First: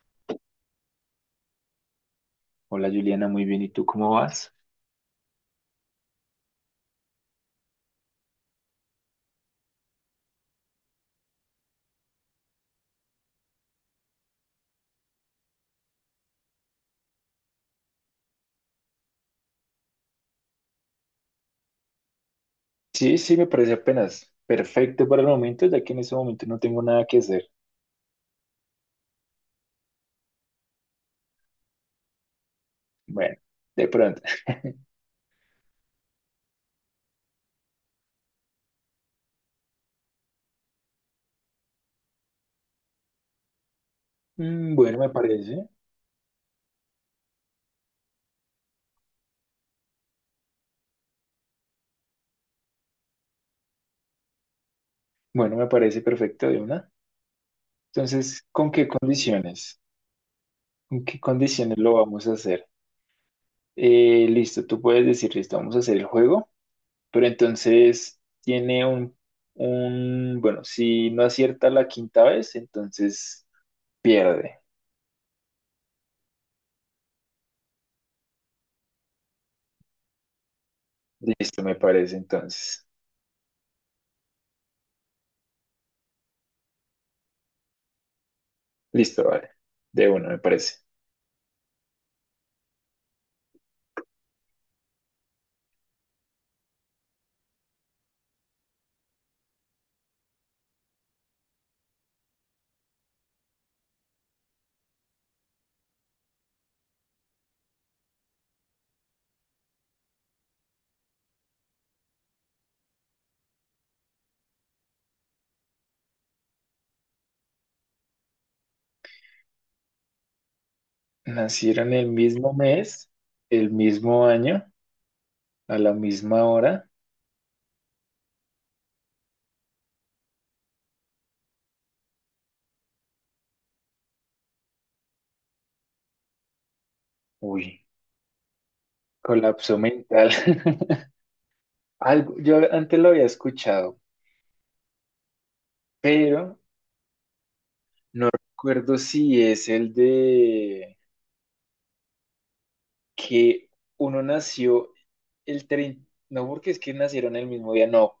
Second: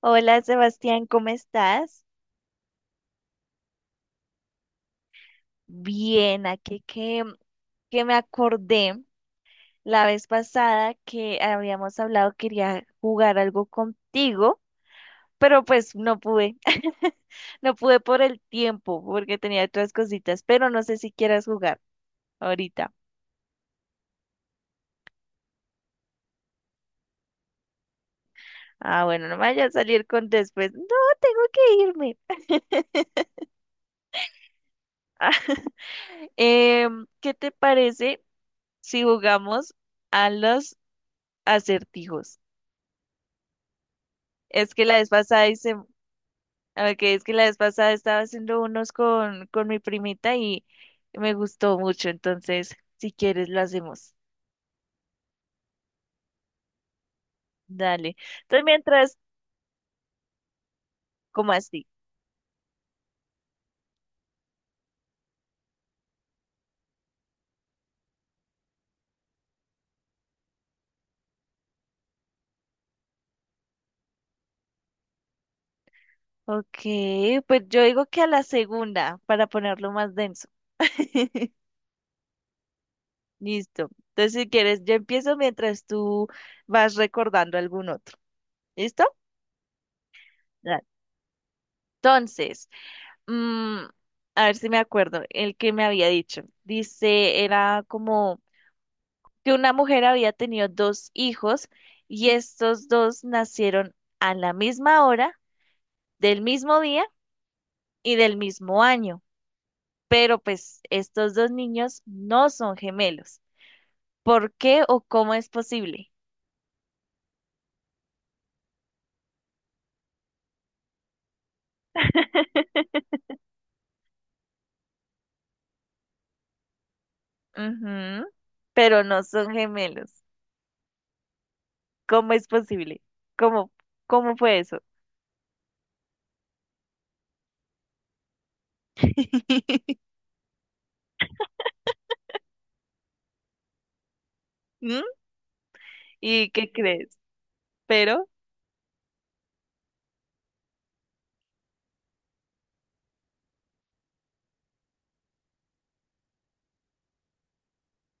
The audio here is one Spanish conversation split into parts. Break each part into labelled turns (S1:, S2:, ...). S1: Hola Sebastián, ¿cómo estás?
S2: Hola Juliana, muy bien. ¿Y tú cómo vas?
S1: Bien, aquí que me acordé la vez pasada que habíamos hablado, quería jugar algo contigo, pero pues no pude, no pude por el tiempo porque tenía otras cositas, pero no sé si quieras jugar ahorita.
S2: Sí, sí, me parece apenas perfecto para el momento, ya que en ese momento no tengo nada que hacer.
S1: Ah, bueno, no me vaya a salir con después. No, tengo que irme.
S2: Bueno, de pronto.
S1: ¿Qué te parece si jugamos a los acertijos? Es que
S2: Bueno,
S1: la
S2: me
S1: vez pasada
S2: parece.
S1: a ver, que es que la vez pasada estaba haciendo unos con mi primita y me gustó mucho. Entonces, si quieres, lo hacemos.
S2: Bueno, me parece perfecto de una.
S1: Dale.
S2: Entonces,
S1: Entonces,
S2: ¿con qué
S1: mientras,
S2: condiciones? ¿Con qué
S1: ¿cómo
S2: condiciones
S1: así?
S2: lo vamos a hacer? Listo, tú puedes decir, listo, vamos a hacer el juego, pero entonces tiene bueno, si no acierta la quinta vez, entonces pierde.
S1: Ok, pues yo digo que a la segunda, para ponerlo más denso.
S2: Listo, me parece entonces.
S1: Listo. Entonces, si quieres, yo empiezo mientras tú vas recordando algún otro. ¿Listo?
S2: Listo, vale. De uno, me parece.
S1: Dale. Entonces, mm, a ver si me acuerdo, el que me había dicho. Dice, era como que una mujer había tenido dos hijos y estos dos nacieron a la misma hora, del mismo día y del mismo año. Pero pues estos dos niños no son gemelos. ¿Por qué o cómo es posible?
S2: Nacieron el mismo mes, el mismo año, a la misma hora.
S1: Ujú, pero no son gemelos. ¿Cómo es posible? ¿Cómo, cómo fue eso?
S2: Uy, colapso mental. Algo, yo antes lo había escuchado,
S1: ¿Mm? ¿Y
S2: pero
S1: qué crees? Pero,
S2: no recuerdo si es el de que uno nació el 30, no porque es que nacieron el mismo día, no.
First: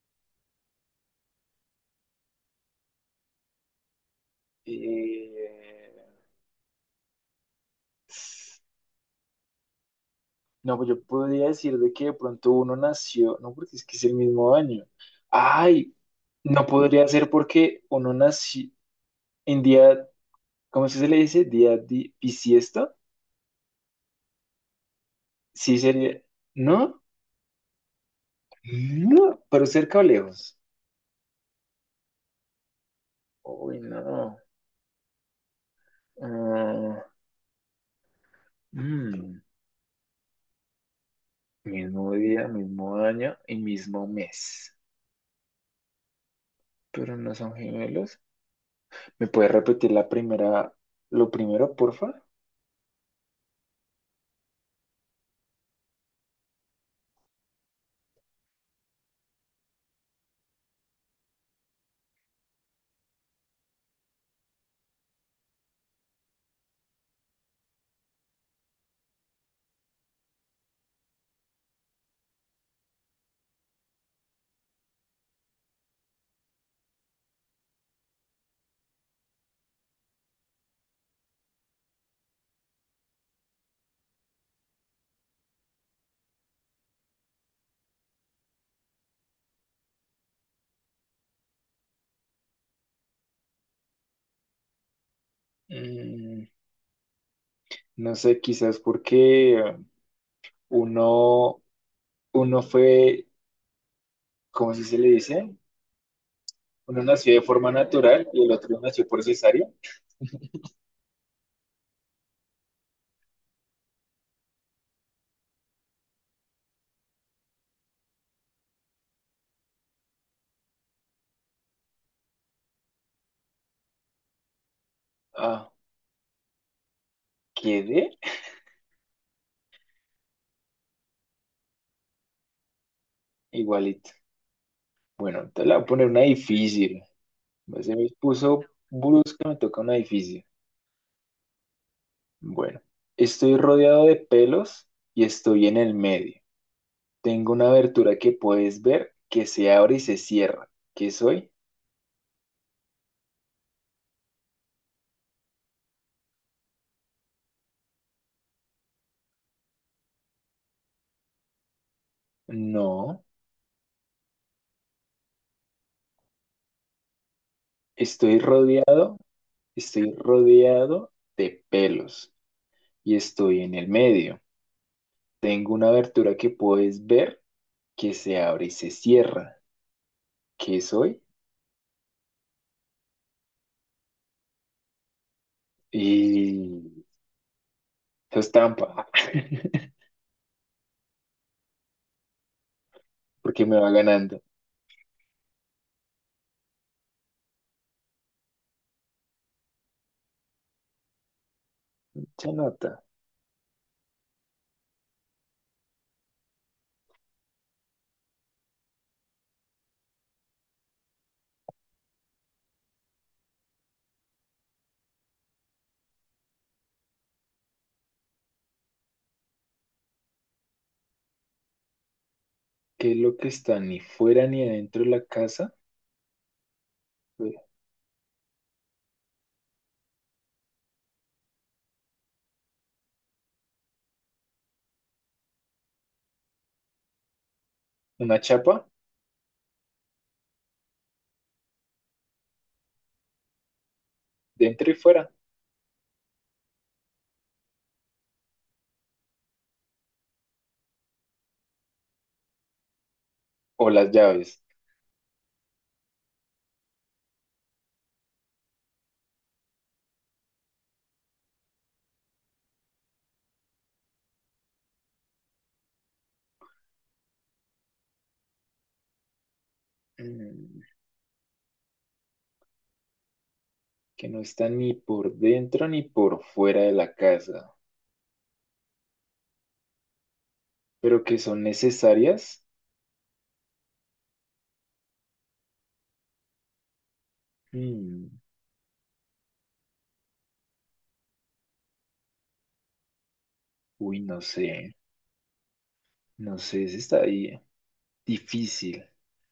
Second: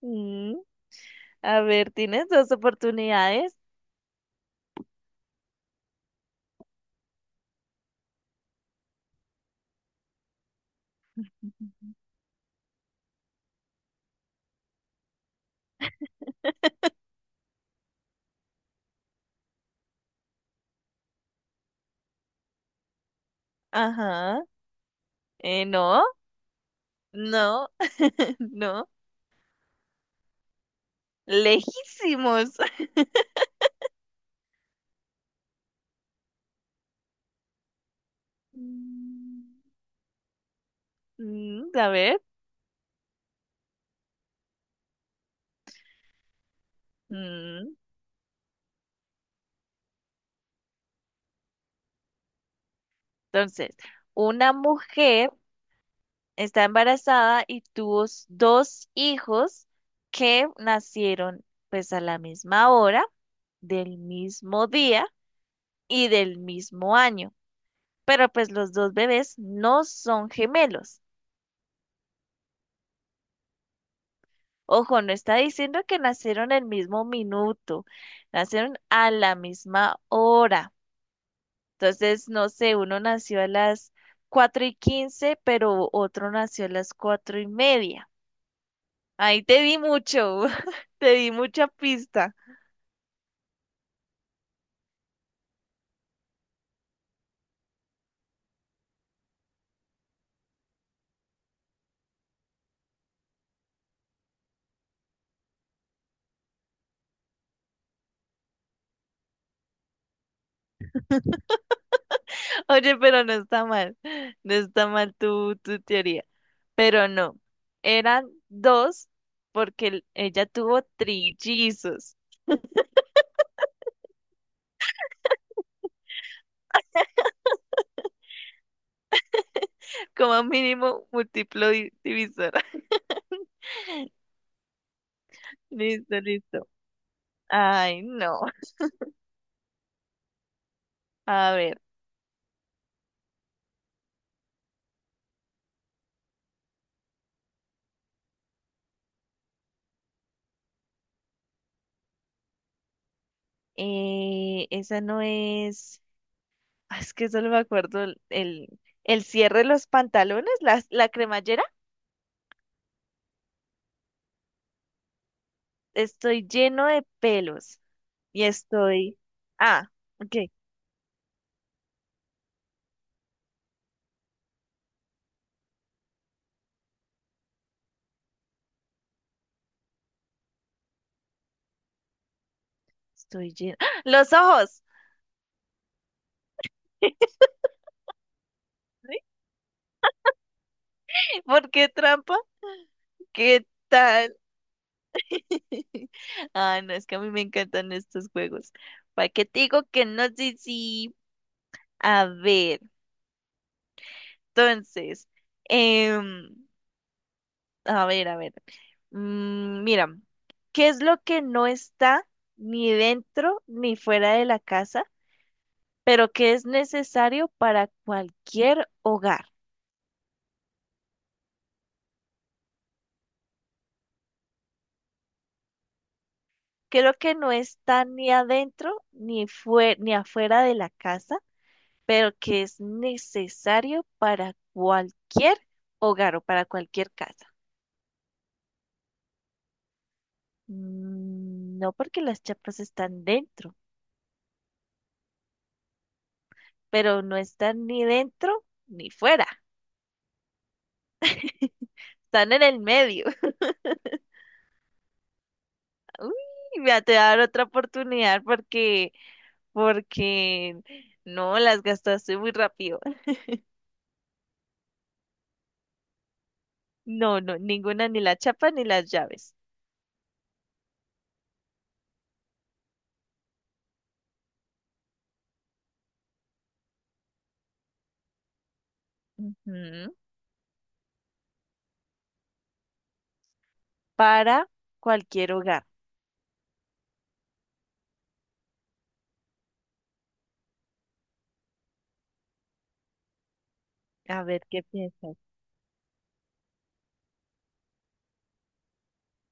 S1: mm, a ver, tienes dos oportunidades.
S2: Eh, No, pues yo podría decir de que de pronto uno nació, no, porque es que es el mismo año. Ay, no podría ser porque uno nació en día, ¿cómo es que se le dice? Bisiesto.
S1: Ajá.
S2: Sí
S1: No,
S2: sería, ¿no?
S1: no, no.
S2: No, pero cerca o lejos.
S1: Lejísimos.
S2: Uy, no. Ah, mm,
S1: Mm, a
S2: Mismo
S1: ver.
S2: día, mismo año y mismo mes. Pero no son
S1: Mm,
S2: gemelos. ¿Me puedes repetir la primera, lo primero, porfa?
S1: Entonces, una mujer está embarazada y tuvo dos hijos que nacieron pues a la misma hora, del mismo día y del mismo año. Pero pues los dos bebés no son gemelos. Ojo, no está diciendo que nacieron el mismo minuto, nacieron a la misma hora. Entonces, no sé, uno nació a las 4 y 15, pero otro nació a las 4 y media. Ahí te di mucho, te di mucha pista.
S2: Mm, No sé, quizás porque uno, uno fue, ¿cómo se le dice? Uno nació de forma natural y el otro nació por cesárea.
S1: Oye, pero no está mal, no está mal tu teoría. Pero no, eran dos porque ella tuvo trillizos,
S2: Ah, quedé
S1: como mínimo múltiplo divisor.
S2: igualito. Bueno, te la voy a poner una
S1: Listo, listo.
S2: difícil. Se
S1: Ay,
S2: me
S1: no.
S2: puso brusca, me toca una difícil.
S1: A ver,
S2: Bueno, estoy rodeado de pelos y estoy en el medio. Tengo una abertura que puedes ver que se abre y se cierra. ¿Qué soy?
S1: esa no es... Ah, es que solo me acuerdo el cierre de los pantalones, la cremallera.
S2: No,
S1: Estoy lleno de pelos.
S2: estoy
S1: Y
S2: rodeado
S1: estoy. Ah,
S2: Estoy
S1: ok.
S2: rodeado de pelos y estoy en el medio. Tengo una abertura que puedes ver que se abre y se cierra. ¿Qué soy?
S1: Estoy lleno. ¡Ah! ¡Los ojos!
S2: Y eso es trampa,
S1: ¿Por qué trampa?
S2: porque
S1: ¿Qué
S2: me va
S1: tal?
S2: ganando.
S1: Ah, no, es que a mí me encantan estos juegos. ¿Para qué te digo que no sé si... A
S2: Mucha
S1: ver,
S2: nota.
S1: entonces. em, a ver, a ver. Mm, mira, ¿qué es lo que no está ni dentro ni fuera de la casa, pero que es necesario para cualquier hogar?
S2: ¿Qué es lo que está ni fuera ni adentro de la casa?
S1: ¿Qué es lo que no está ni adentro ni ni afuera de la casa, pero que es necesario para cualquier hogar o para cualquier casa?
S2: Una chapa,
S1: Mm, no porque las chapas están dentro,
S2: dentro y fuera.
S1: pero no están ni dentro ni fuera, están en el medio.
S2: O las llaves.
S1: Uy, voy a te dar otra oportunidad porque, porque no las gastaste muy rápido. No, no, ninguna, ni la chapa ni las llaves.
S2: Mm, Que no están ni por dentro ni por fuera de la casa,
S1: Ujú.
S2: pero que son necesarias.
S1: Para cualquier hogar.
S2: Mm, Uy, no
S1: A ver,
S2: sé.
S1: ¿qué piensas?
S2: No sé si está ahí difícil,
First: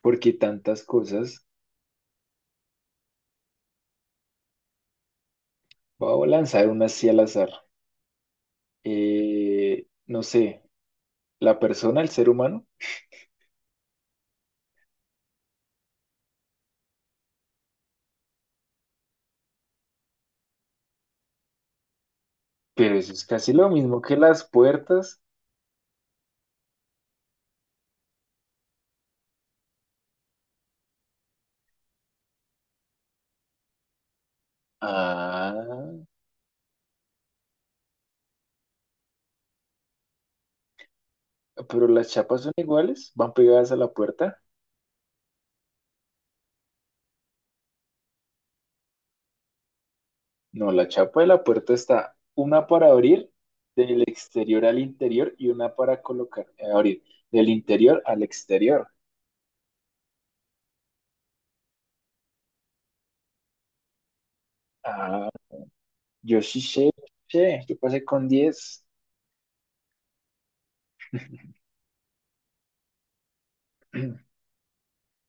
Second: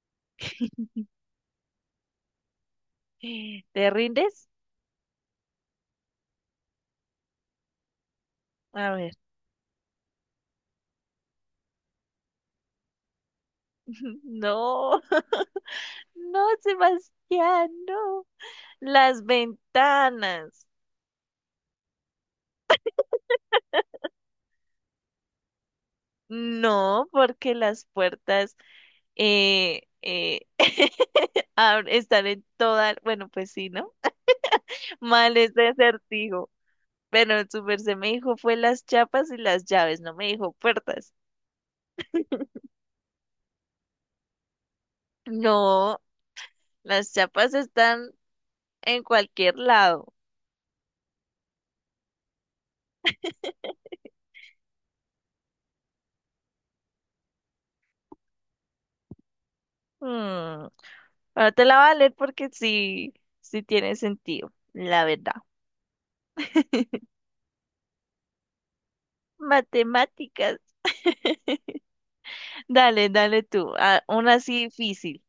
S2: porque tantas cosas.
S1: ¿Te rindes?
S2: Voy a lanzar una así al azar.
S1: A ver.
S2: No sé, la persona, el ser humano,
S1: No, no, Sebastián, no. Las ventanas.
S2: pero eso es casi lo mismo que las puertas.
S1: No, porque las puertas eh, eh, están en toda, bueno, pues sí, ¿no? Mal ese
S2: Ah,
S1: acertijo. Bueno, su merced me dijo fue las chapas y las llaves, no me dijo puertas.
S2: pero las chapas son iguales, van pegadas a la puerta.
S1: No, las chapas están en cualquier lado.
S2: No, la chapa de la puerta está una para abrir del exterior al interior y una para colocar, abrir del interior al exterior.
S1: Hmm, ahora te la voy a leer porque sí, sí tiene sentido, la
S2: Ah,
S1: verdad.
S2: yo sí sé, yo pasé con diez.
S1: Matemáticas. Dale, dale tú. Ah, una así difícil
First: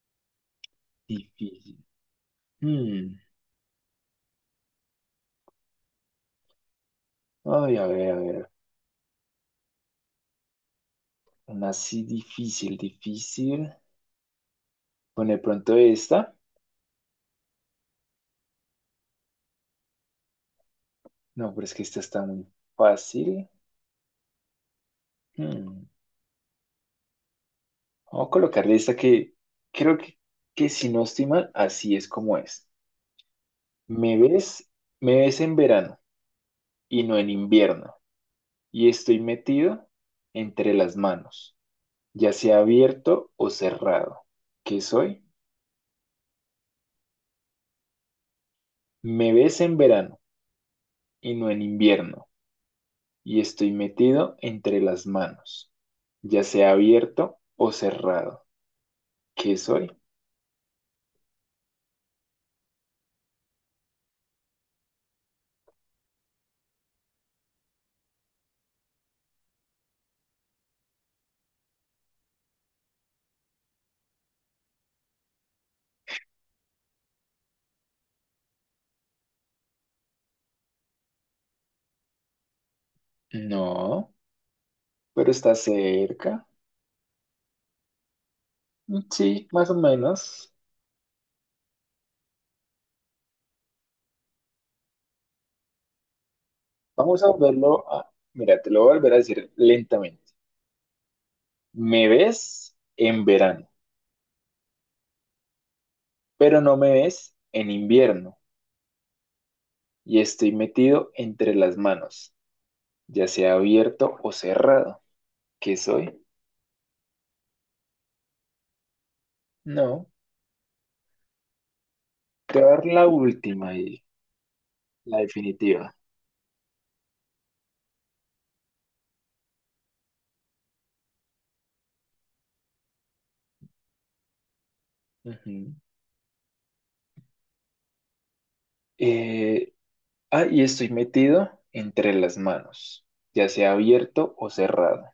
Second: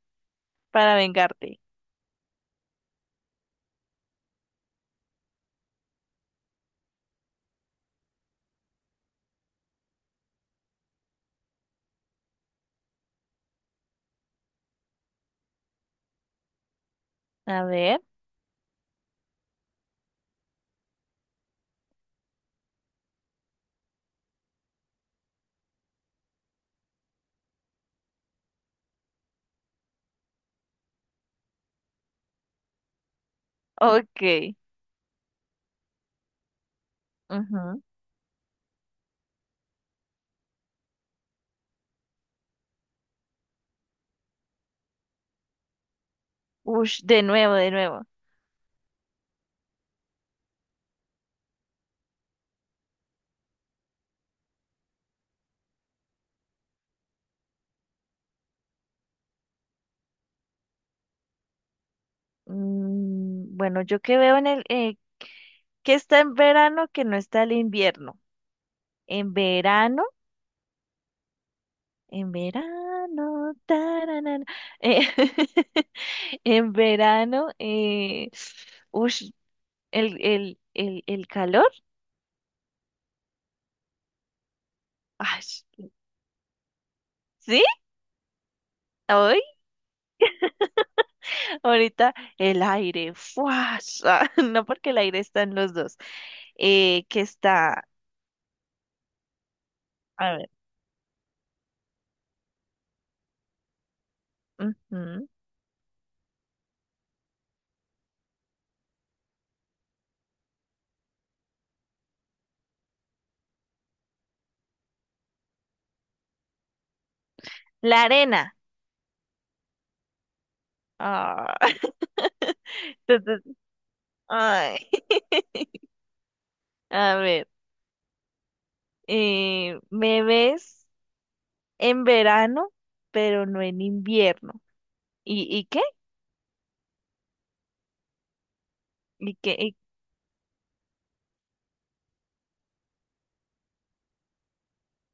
S1: para vengarte.
S2: Difícil. Hmm. Ay, a ver, a ver. Una así difícil, difícil. Con de pronto esta.
S1: A ver.
S2: No, pero es que esta está muy fácil. Hmm. Vamos a colocarle esta que creo que si no estoy mal, así es como es. Me ves,
S1: Ok.
S2: Me ves en verano y no en
S1: Ujú.
S2: invierno. Y estoy metido entre las manos, ya sea abierto o cerrado. ¿Qué soy?
S1: Ush, de nuevo, de nuevo.
S2: Me ves en verano y no en invierno y estoy metido entre las manos, ya sea abierto o cerrado. ¿Qué soy?
S1: Mm, bueno, yo que veo en que está en verano que no está el invierno. En verano, en verano, tararara, eh, en verano, ush, el calor,
S2: No, pero
S1: ay,
S2: está cerca.
S1: ¿sí? Hoy,
S2: Sí, más o menos.
S1: ahorita, el aire, fuas, ah, no porque el aire está en los dos, que
S2: Vamos a
S1: está,
S2: verlo a… Mira, te lo voy a volver a decir lentamente.
S1: a ver,
S2: Me ves en verano,
S1: ujú,
S2: pero no me ves en invierno y estoy metido entre las manos, ya sea abierto o cerrado. ¿Qué soy?
S1: la arena.
S2: No,
S1: Ah,
S2: te voy a dar la
S1: entonces,
S2: última y
S1: ay,
S2: la definitiva.
S1: a ver. Eh, me ves en verano, pero no en invierno. Y
S2: Ujú.
S1: qué? ¿Y qué?
S2: Eh,
S1: ¿Y...
S2: Y estoy metido entre las manos, ya sea abierto o cerrado.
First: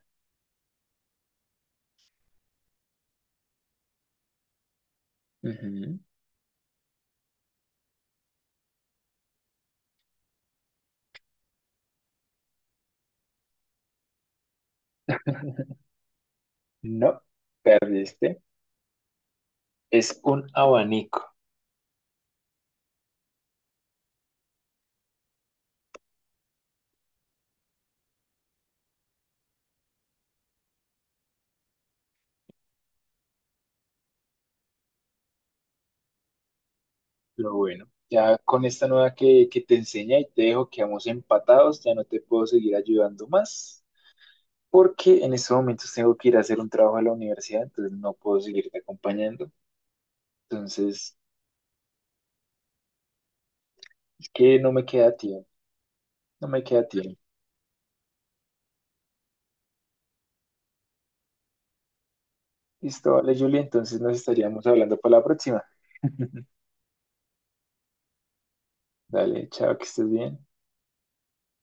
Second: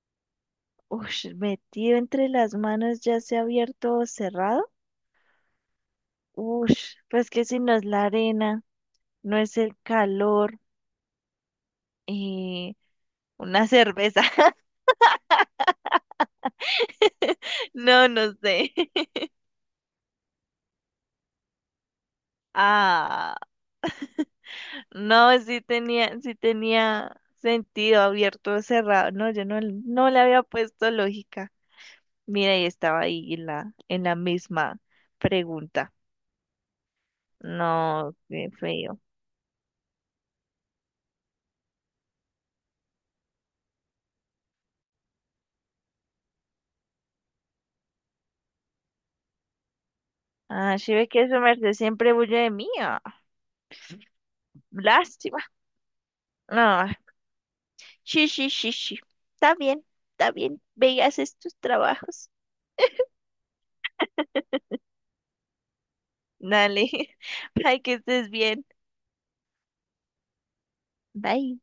S1: ush, metido entre las manos, ya sea abierto o cerrado.
S2: Ujú.
S1: Ush, pues que si no es la arena, no es el calor, eh, una cerveza.
S2: No,
S1: No, no
S2: perdiste.
S1: sé.
S2: Es un abanico,
S1: Ah, no, sí tenía sentido abierto o cerrado. No, yo no, no le había puesto lógica. Mira, y estaba ahí en en la misma pregunta.
S2: pero bueno,
S1: No,
S2: ya
S1: qué
S2: con esta
S1: feo.
S2: nueva que te enseña y te dejo, quedamos empatados, ya no te puedo seguir ayudando más, porque en estos momentos tengo que ir a hacer un trabajo a la universidad, entonces no puedo seguirte acompañando.
S1: Ah, sí ve
S2: Entonces,
S1: que su merced siempre huye de mí. Ah,
S2: es que no me queda
S1: lástima.
S2: tiempo, no me queda
S1: No,
S2: tiempo.
S1: sí, sí, sí, sí. Está bien, está bien. Ve y haces tus trabajos.
S2: Listo, vale, Julia, entonces nos estaríamos hablando para la próxima.
S1: Dale. Ay, que estés bien.
S2: Dale, chao, que estés bien.
S1: Bye.